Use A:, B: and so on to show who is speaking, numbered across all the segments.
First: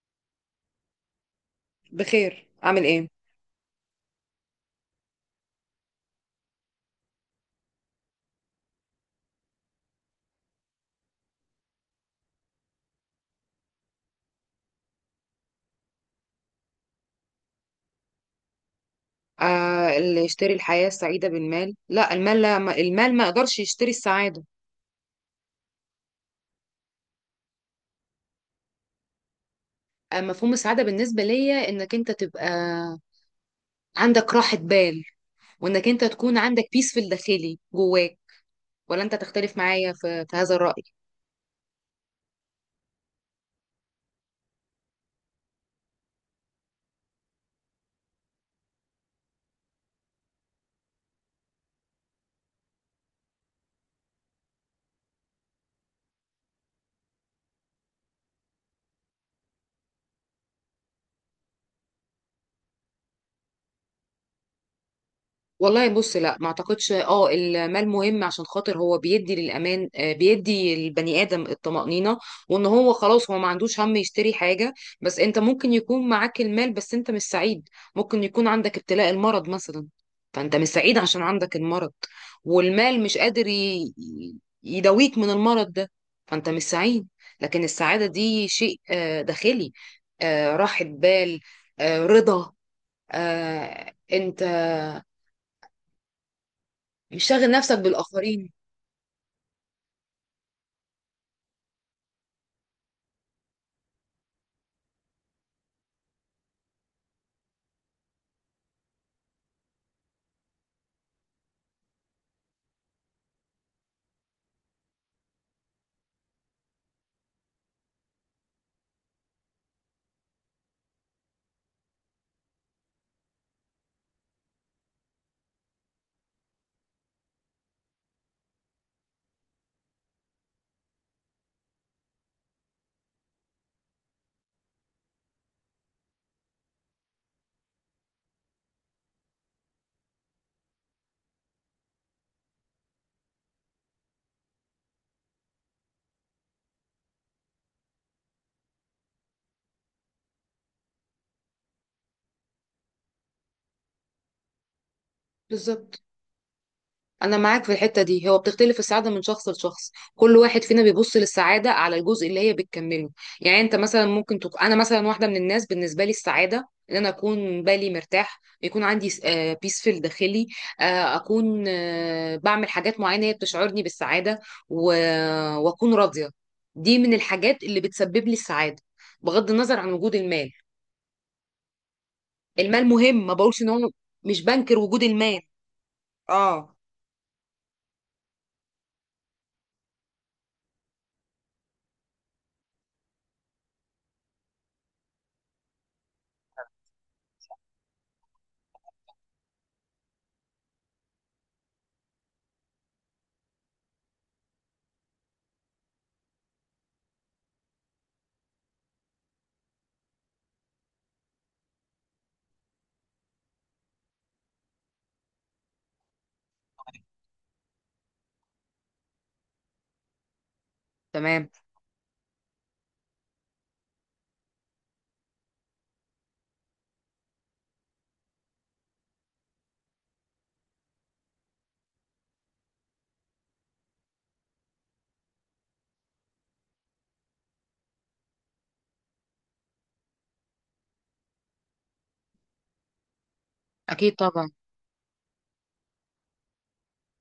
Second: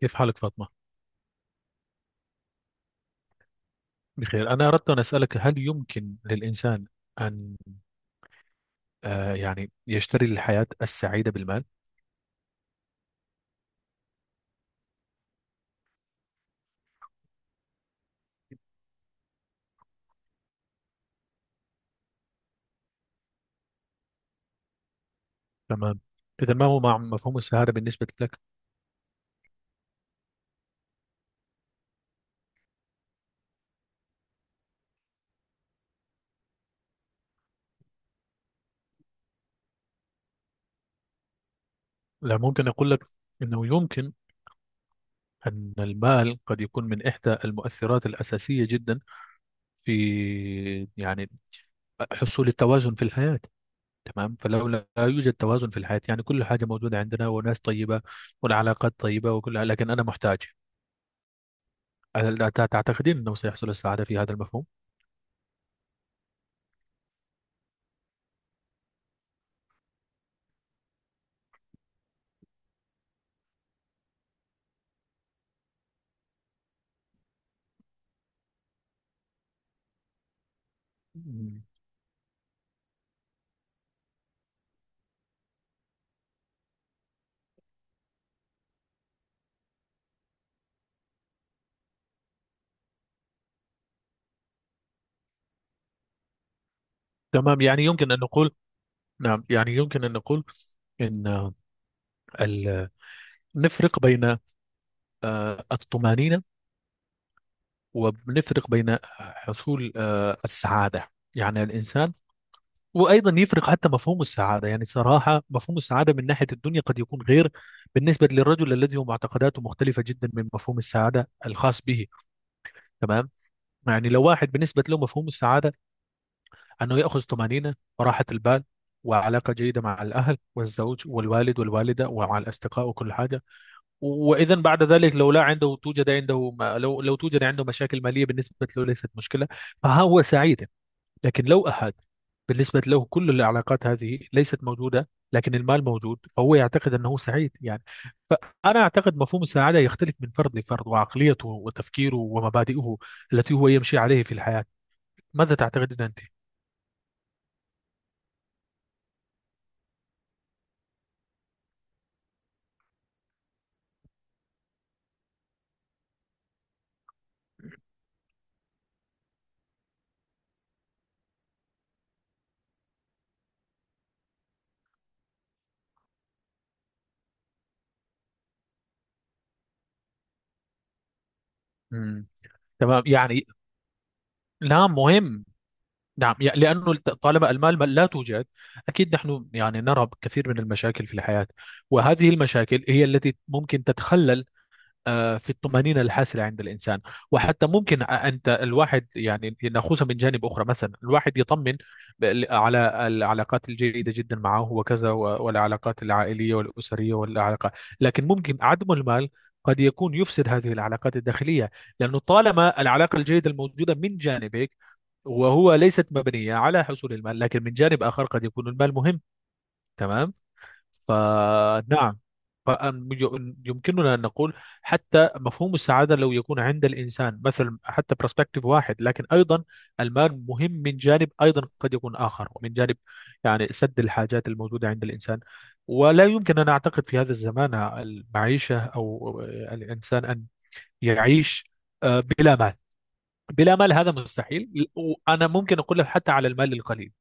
A: كيف حالك فاطمة؟
B: بخير. اعمل ايه؟
A: بخير. أنا أردت أن أسألك، هل يمكن للإنسان أن يعني يشتري الحياة السعيدة بالمال؟
B: اللي يشتري الحياة السعيدة بالمال، لا المال ما يقدرش يشتري السعادة.
A: تمام. إذا ما هو مع مفهوم السعادة بالنسبة لك؟
B: مفهوم السعادة بالنسبة ليا انك انت تبقى عندك راحة بال، وانك انت تكون عندك بيس في الداخلي جواك. ولا انت تختلف معايا في هذا الرأي؟
A: لا، ممكن أقول لك أنه يمكن أن المال قد يكون من إحدى المؤثرات الأساسية جدا في يعني حصول التوازن في الحياة. تمام، فلو لا يوجد توازن في الحياة يعني كل حاجة موجودة عندنا وناس طيبة والعلاقات طيبة وكلها، لكن أنا محتاج. هل تعتقدين أنه سيحصل السعادة في هذا المفهوم؟
B: والله بص، لا ما اعتقدش. اه المال مهم عشان خاطر هو بيدي للامان، بيدي البني ادم الطمأنينة. وان هو خلاص هو ما عندوش هم يشتري حاجة. بس انت ممكن يكون معاك المال بس انت مش سعيد. ممكن يكون عندك ابتلاء المرض مثلا، فانت مش سعيد عشان عندك
A: مم.
B: المرض. والمال مش قادر يداويك من المرض ده، فانت مش سعيد. لكن السعادة دي شيء داخلي. راحة بال. رضا. انت مش شاغل
A: تمام
B: نفسك
A: يعني يمكن أن نقول،
B: بالآخرين.
A: نعم يعني يمكن أن نقول إن ال- نفرق بين الطمأنينة ونفرق بين حصول السعادة، يعني الإنسان. وأيضا يفرق حتى مفهوم السعادة، يعني صراحة مفهوم السعادة من ناحية الدنيا قد يكون غير بالنسبة للرجل الذي هو معتقداته مختلفة جدا من مفهوم السعادة الخاص به. تمام. يعني لو واحد بالنسبة له مفهوم السعادة أنه يأخذ طمأنينة وراحة البال وعلاقة جيدة مع الأهل والزوج والوالد والوالدة ومع الأصدقاء وكل حاجة، وإذا بعد ذلك لو لا عنده توجد عنده ما لو توجد عنده مشاكل مالية بالنسبة له ليست مشكلة، فهو سعيد. لكن لو أحد بالنسبة له كل العلاقات هذه ليست موجودة لكن المال موجود، فهو يعتقد أنه سعيد يعني. فأنا أعتقد مفهوم السعادة يختلف من فرد لفرد، وعقليته وتفكيره ومبادئه التي هو يمشي عليه في الحياة. ماذا
B: بالظبط.
A: تعتقدين أنت؟
B: أنا معاك في الحتة دي، هو بتختلف السعادة من شخص لشخص، كل واحد فينا بيبص للسعادة على الجزء اللي هي بتكمله. يعني أنت مثلا ممكن أنا مثلا واحدة من الناس، بالنسبة لي السعادة إن أنا أكون بالي مرتاح، يكون عندي بيسفل داخلي. أكون بعمل حاجات معينة هي بتشعرني بالسعادة و... وأكون راضية. دي من الحاجات اللي بتسبب لي السعادة بغض النظر عن وجود المال. المال
A: تمام
B: مهم، ما
A: يعني.
B: بقولش إن هو مش بنكر
A: نعم
B: وجود المال.
A: مهم. نعم
B: اه.
A: لأنه طالما المال لا توجد. أكيد نحن يعني نرى كثير من المشاكل في الحياة، وهذه المشاكل هي التي ممكن تتخلل في الطمأنينة الحاصلة عند الإنسان. وحتى ممكن أنت الواحد يعني نأخذها من جانب أخرى، مثلا الواحد يطمن على العلاقات الجيدة جدا معه وكذا والعلاقات العائلية والأسرية والعلاقة. لكن ممكن عدم المال قد يكون يفسد هذه العلاقات الداخلية، لأنه طالما العلاقة الجيدة الموجودة من جانبك وهو ليست مبنية على حصول المال، لكن من جانب آخر قد يكون المال مهم. تمام.
B: تمام.
A: فنعم. يمكننا أن نقول حتى مفهوم السعادة لو يكون عند الإنسان مثل حتى برسبكتيف واحد، لكن أيضا المال مهم من جانب أيضا قد يكون آخر، ومن جانب يعني سد الحاجات الموجودة عند الإنسان. ولا يمكن أن أعتقد في هذا الزمان المعيشة أو الإنسان أن يعيش بلا مال. بلا مال هذا
B: أكيد طبعا.
A: مستحيل. وأنا ممكن أقول لك حتى على المال القليل،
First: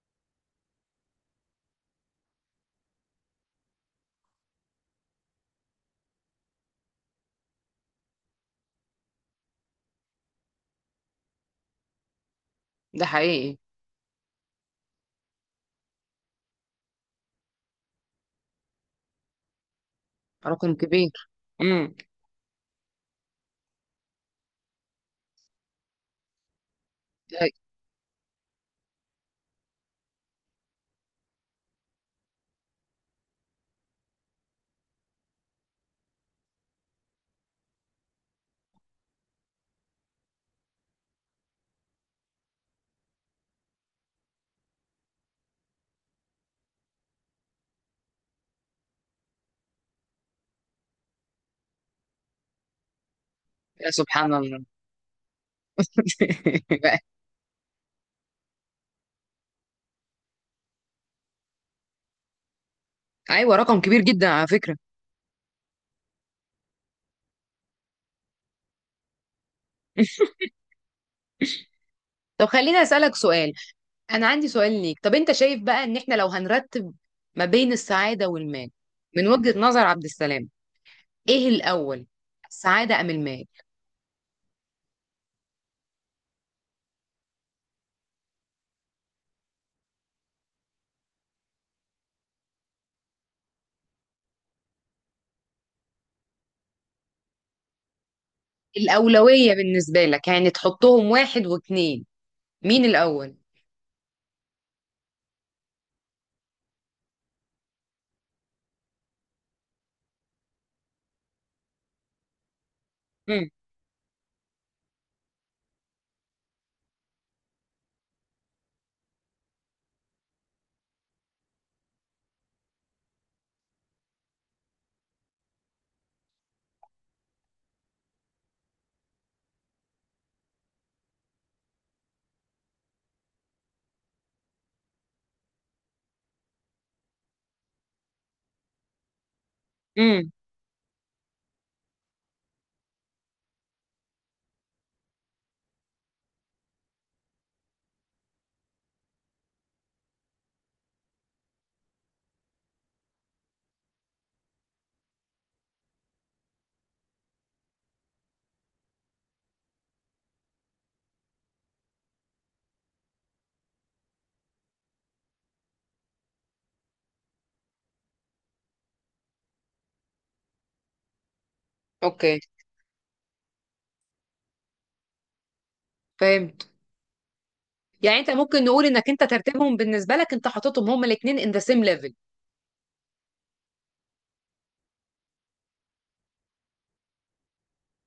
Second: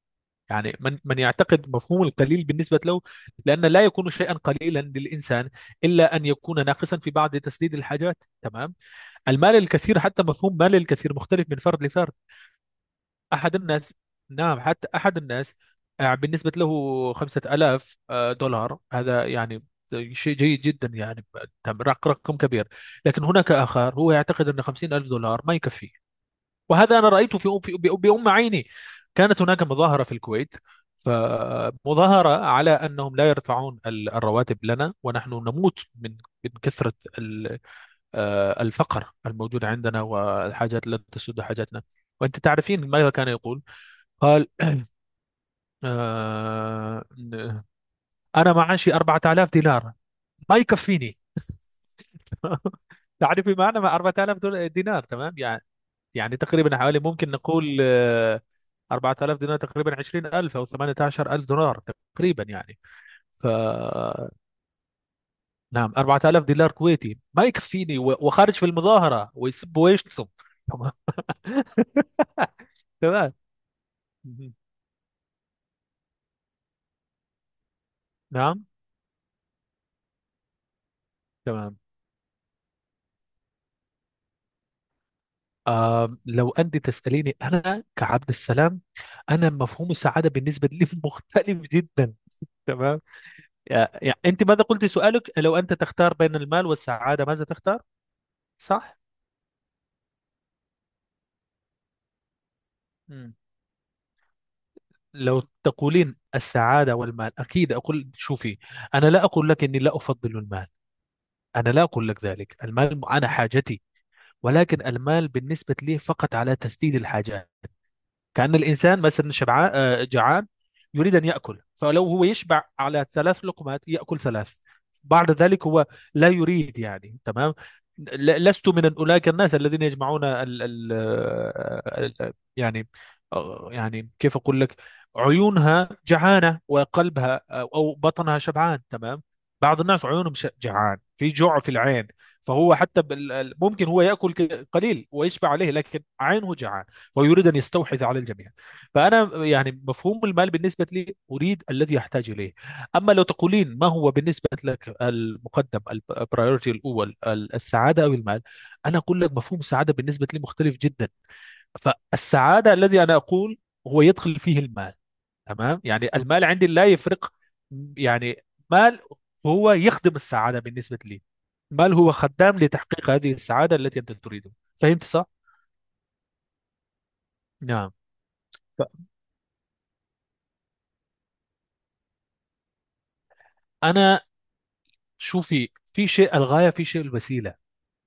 A: يعني من يعتقد مفهوم القليل بالنسبة له، لأن لا يكون شيئا قليلا للإنسان إلا أن يكون ناقصا في بعض تسديد الحاجات. تمام. المال الكثير، حتى مفهوم مال الكثير مختلف من فرد لفرد.
B: ده
A: أحد
B: حقيقي.
A: الناس، نعم حتى أحد الناس بالنسبة له 5000 دولار هذا يعني شيء جيد
B: رقم
A: جدا
B: كبير.
A: يعني،
B: امم.
A: رقم كبير. لكن هناك آخر هو يعتقد أن 50000 دولار ما يكفي. وهذا أنا رأيته بأم عيني. كانت هناك مظاهرة في الكويت، فمظاهرة على أنهم لا يرفعون الرواتب لنا ونحن نموت من كثرة ال- الفقر الموجود عندنا والحاجات التي تسد حاجاتنا. وأنت تعرفين ماذا كان يقول؟ قال آه، أنا معاشي 4000 دينار ما يكفيني. تعرفي معنى
B: يا
A: ما
B: سبحان
A: 4000
B: الله.
A: دينار؟ تمام يعني. يعني تقريبا حوالي
B: بقى.
A: ممكن نقول 4000 دينار تقريبا 20000 او 18000 دولار تقريبا يعني. ف
B: أيوة، رقم كبير جدا على فكرة.
A: نعم، 4000 دينار كويتي ما يكفيني وخارج في المظاهرة ويسب ويشتم. تمام.
B: طب خليني أسألك
A: تمام.
B: سؤال. أنا عندي
A: مهم.
B: سؤال ليك. طب أنت شايف بقى إن إحنا لو هنرتب ما بين السعادة
A: نعم.
B: والمال، من وجهة نظر عبد السلام، إيه
A: تمام.
B: الأول؟ السعادة أم المال؟
A: آه لو أنت تسأليني أنا كعبد السلام، أنا مفهوم السعادة بالنسبة لي مختلف جدا. تمام. يعني أنت ماذا قلت سؤالك، لو أنت تختار بين المال والسعادة ماذا تختار، صح؟
B: الأولوية بالنسبة لك، يعني تحطهم واحد واتنين، مين الأول؟
A: لو تقولين السعادة والمال أكيد أقول، شوفي، أنا لا أقول لك إني لا أفضل المال. أنا لا أقول لك ذلك، المال أنا
B: امم.
A: حاجتي. ولكن المال بالنسبة لي فقط على تسديد الحاجات. كأن الإنسان مثلا شبعان جعان يريد أن يأكل، فلو هو يشبع على ثلاث لقمات يأكل ثلاث، بعد ذلك هو لا يريد يعني. تمام. لست من أولئك الناس الذين يجمعون ال يعني يعني كيف أقول لك، عيونها جعانة وقلبها أو بطنها شبعان. تمام. بعض الناس
B: امم.
A: عيونهم جعان، في جوع في العين. فهو حتى ممكن هو يأكل قليل ويشبع عليه، لكن عينه جعان ويريد أن يستحوذ على الجميع. فأنا يعني مفهوم المال بالنسبة لي أريد الذي أحتاج إليه. أما لو تقولين ما هو بالنسبة لك المقدم، البرايورتي الأول السعادة أو المال، أنا أقول لك مفهوم السعادة بالنسبة لي مختلف جدا. فالسعادة الذي أنا أقول هو يدخل فيه المال. تمام، يعني المال عندي لا يفرق، يعني مال هو يخدم السعادة بالنسبة لي، مال هو
B: أوكي.
A: خدام لتحقيق هذه السعادة التي أنت تريدها. فهمت صح؟
B: فاهم.
A: نعم.
B: يعني انت ممكن نقول انك انت ترتيبهم بالنسبه لك، انت حاططهم هما الاثنين ان ذا سيم ليفل.
A: أنا، شوفي، في شيء الغاية في شيء الوسيلة.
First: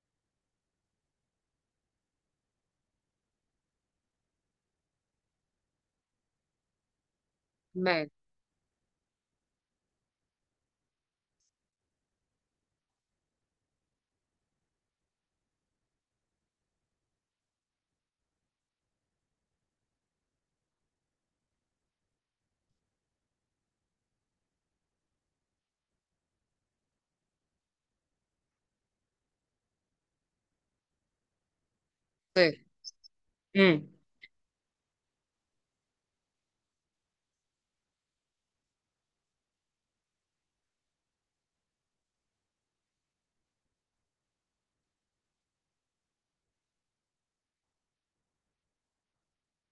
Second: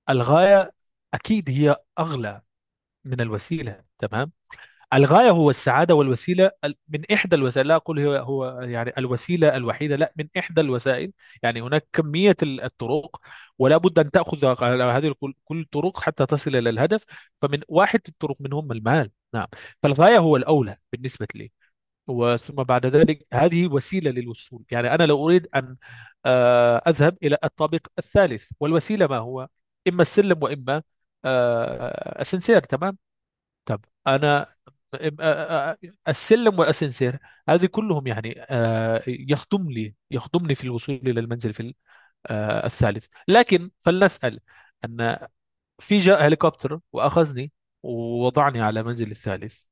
A: الغاية أكيد هي أغلى من الوسيلة. تمام. الغاية هو السعادة، والوسيلة من إحدى الوسائل، لا أقول
B: تمام.
A: هو يعني الوسيلة الوحيدة، لا، من إحدى الوسائل. يعني هناك كمية الطرق، ولا بد أن تأخذ على هذه كل الطرق حتى تصل إلى الهدف. فمن واحد الطرق منهم المال، نعم. فالغاية هو الأولى بالنسبة لي، وثم بعد ذلك هذه وسيلة للوصول. يعني أنا لو أريد أن أذهب إلى الطابق الثالث والوسيلة ما هو، إما السلم وإما
B: فاهم.
A: أسانسير. تمام. طب
B: امم.
A: أنا إم- آه، آه، آه، السلم والأسانسير هذه كلهم يعني يخدم لي يخدمني في الوصول إلى المنزل في الثالث. لكن فلنسأل أن في جاء هليكوبتر وأخذني ووضعني على منزل الثالث،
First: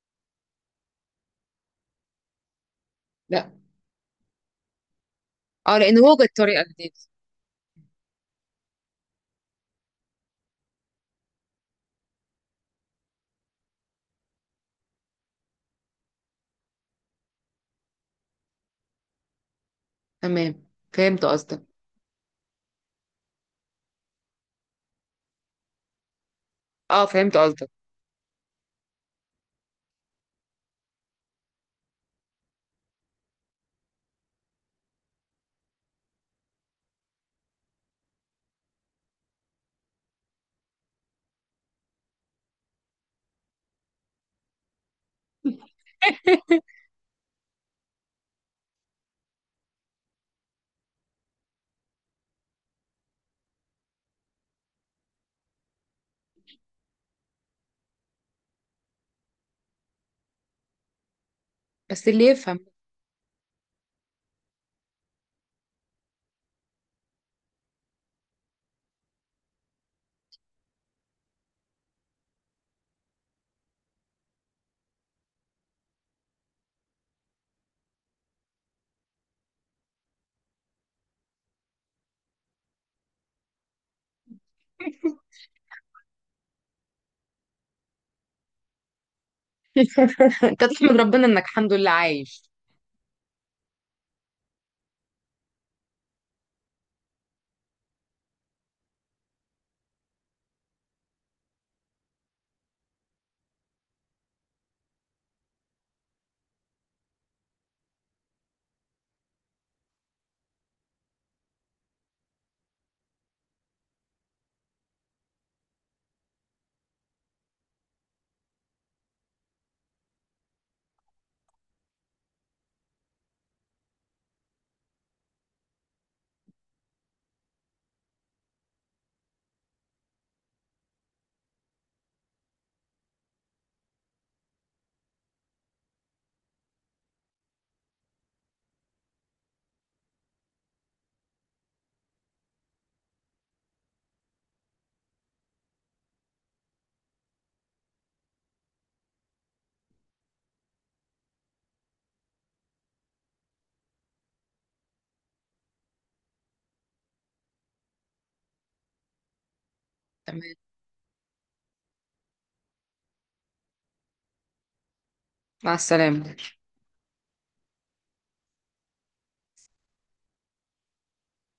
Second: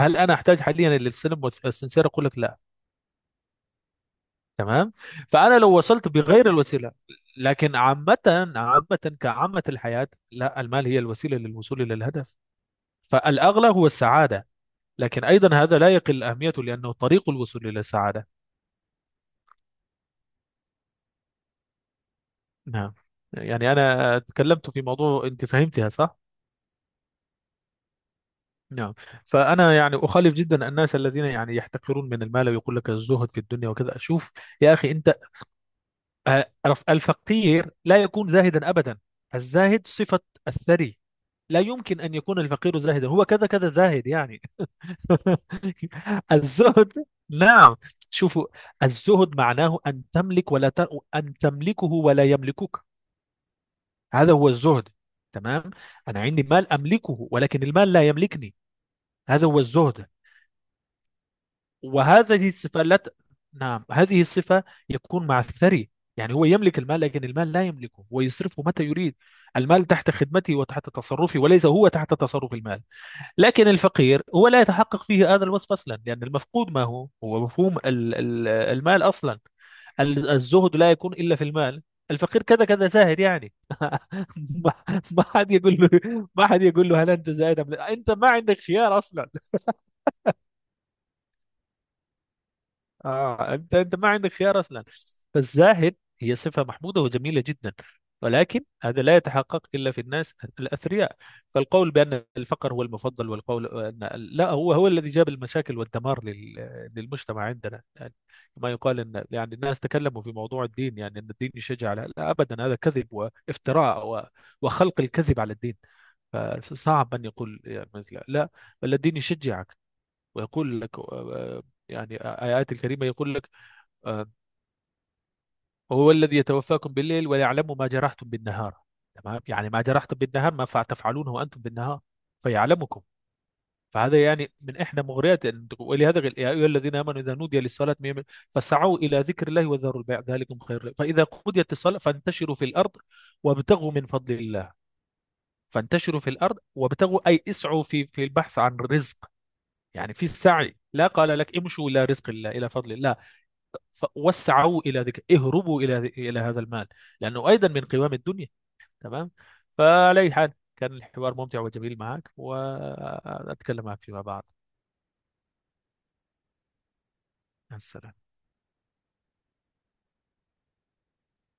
A: هل أنا أحتاج حاليا للسلم والأسانسير؟ أقول لك لا.
B: لا.
A: تمام. فانا لو
B: اه، لان
A: وصلت
B: هو جت
A: بغير
B: طريقه
A: الوسيله.
B: جديده.
A: لكن عامه، عامه كعامه الحياه، لا، المال هي الوسيله للوصول الى الهدف. فالاغلى هو السعاده، لكن ايضا هذا لا يقل اهميته لانه طريق الوصول الى السعاده.
B: تمام. فهمت قصدك.
A: نعم، يعني انا تكلمت في موضوع انت فهمتها صح.
B: اه فهمت قصدك.
A: نعم. فانا يعني اخالف جدا الناس الذين يعني يحتقرون من المال ويقول لك الزهد في الدنيا وكذا. شوف يا اخي، انت آه، الفقير لا يكون زاهدا ابدا. الزاهد صفه الثري. لا يمكن أن يكون الفقير زاهدا، هو كذا كذا زاهد يعني. الزهد، نعم. شوفوا، الزهد معناه أن تملك ولا ت... أن تملكه ولا يملكك. هذا هو الزهد. تمام. أنا عندي مال أملكه ولكن المال لا يملكني. هذا هو الزهد.
B: بس اللي
A: وهذه
B: يفهم.
A: الصفة لا ت... نعم، هذه الصفة يكون مع الثري. يعني هو يملك المال لكن المال لا يملكه، هو يصرفه متى يريد. المال تحت خدمتي وتحت تصرفي، وليس هو تحت تصرف المال. لكن الفقير هو لا يتحقق فيه هذا الوصف أصلا، لأن المفقود ما هو هو مفهوم المال أصلا. الزهد لا يكون إلا في المال. الفقير كذا كذا زاهد يعني. ما ما حد يقول له، هل أنت زاهد أم لا؟ أنت ما عندك خيار أصلا.
B: انت تحمد ربنا انك الحمد لله عايش.
A: آه، أنت ما عندك خيار أصلا. فالزاهد هي صفة محمودة وجميلة جدا، ولكن هذا لا يتحقق إلا في الناس الأثرياء. فالقول بأن الفقر هو المفضل والقول أن لا، هو هو الذي جاب المشاكل والدمار للمجتمع عندنا يعني. ما يقال أن يعني الناس تكلموا في موضوع الدين، يعني أن الدين يشجع على، لا، أبدا، هذا كذب وافتراء وخلق الكذب على الدين. فصعب أن يقول يعني مثل، لا، بل الدين يشجعك ويقول لك آه، يعني آيات الكريمة يقول لك آه، هو الذي يتوفاكم بالليل ويعلم ما جرحتم بالنهار. تمام، يعني ما جرحتم بالنهار ما فع- تفعلونه وأنتم بالنهار فيعلمكم. فهذا يعني من إحدى مغريات أن ولهذا قال، يا أيها الذين آمنوا إذا نودي للصلاة فسعوا إلى ذكر الله وذروا البيع ذلكم خير لكم فإذا قضيت الصلاة فانتشروا في الأرض وابتغوا من فضل الله. فانتشروا في الأرض وابتغوا، أي اسعوا في البحث عن رزق، يعني في السعي، لا قال لك امشوا إلى رزق الله إلى فضل الله. فوسعوا الى ذكر، اهربوا الى هذا المال، لانه ايضا من قوام الدنيا. تمام. فعلى اي
B: تمام.
A: حال، كان الحوار ممتع وجميل معك، واتكلم معك فيما بعد.
B: مع السلامه.
A: مع السلامه.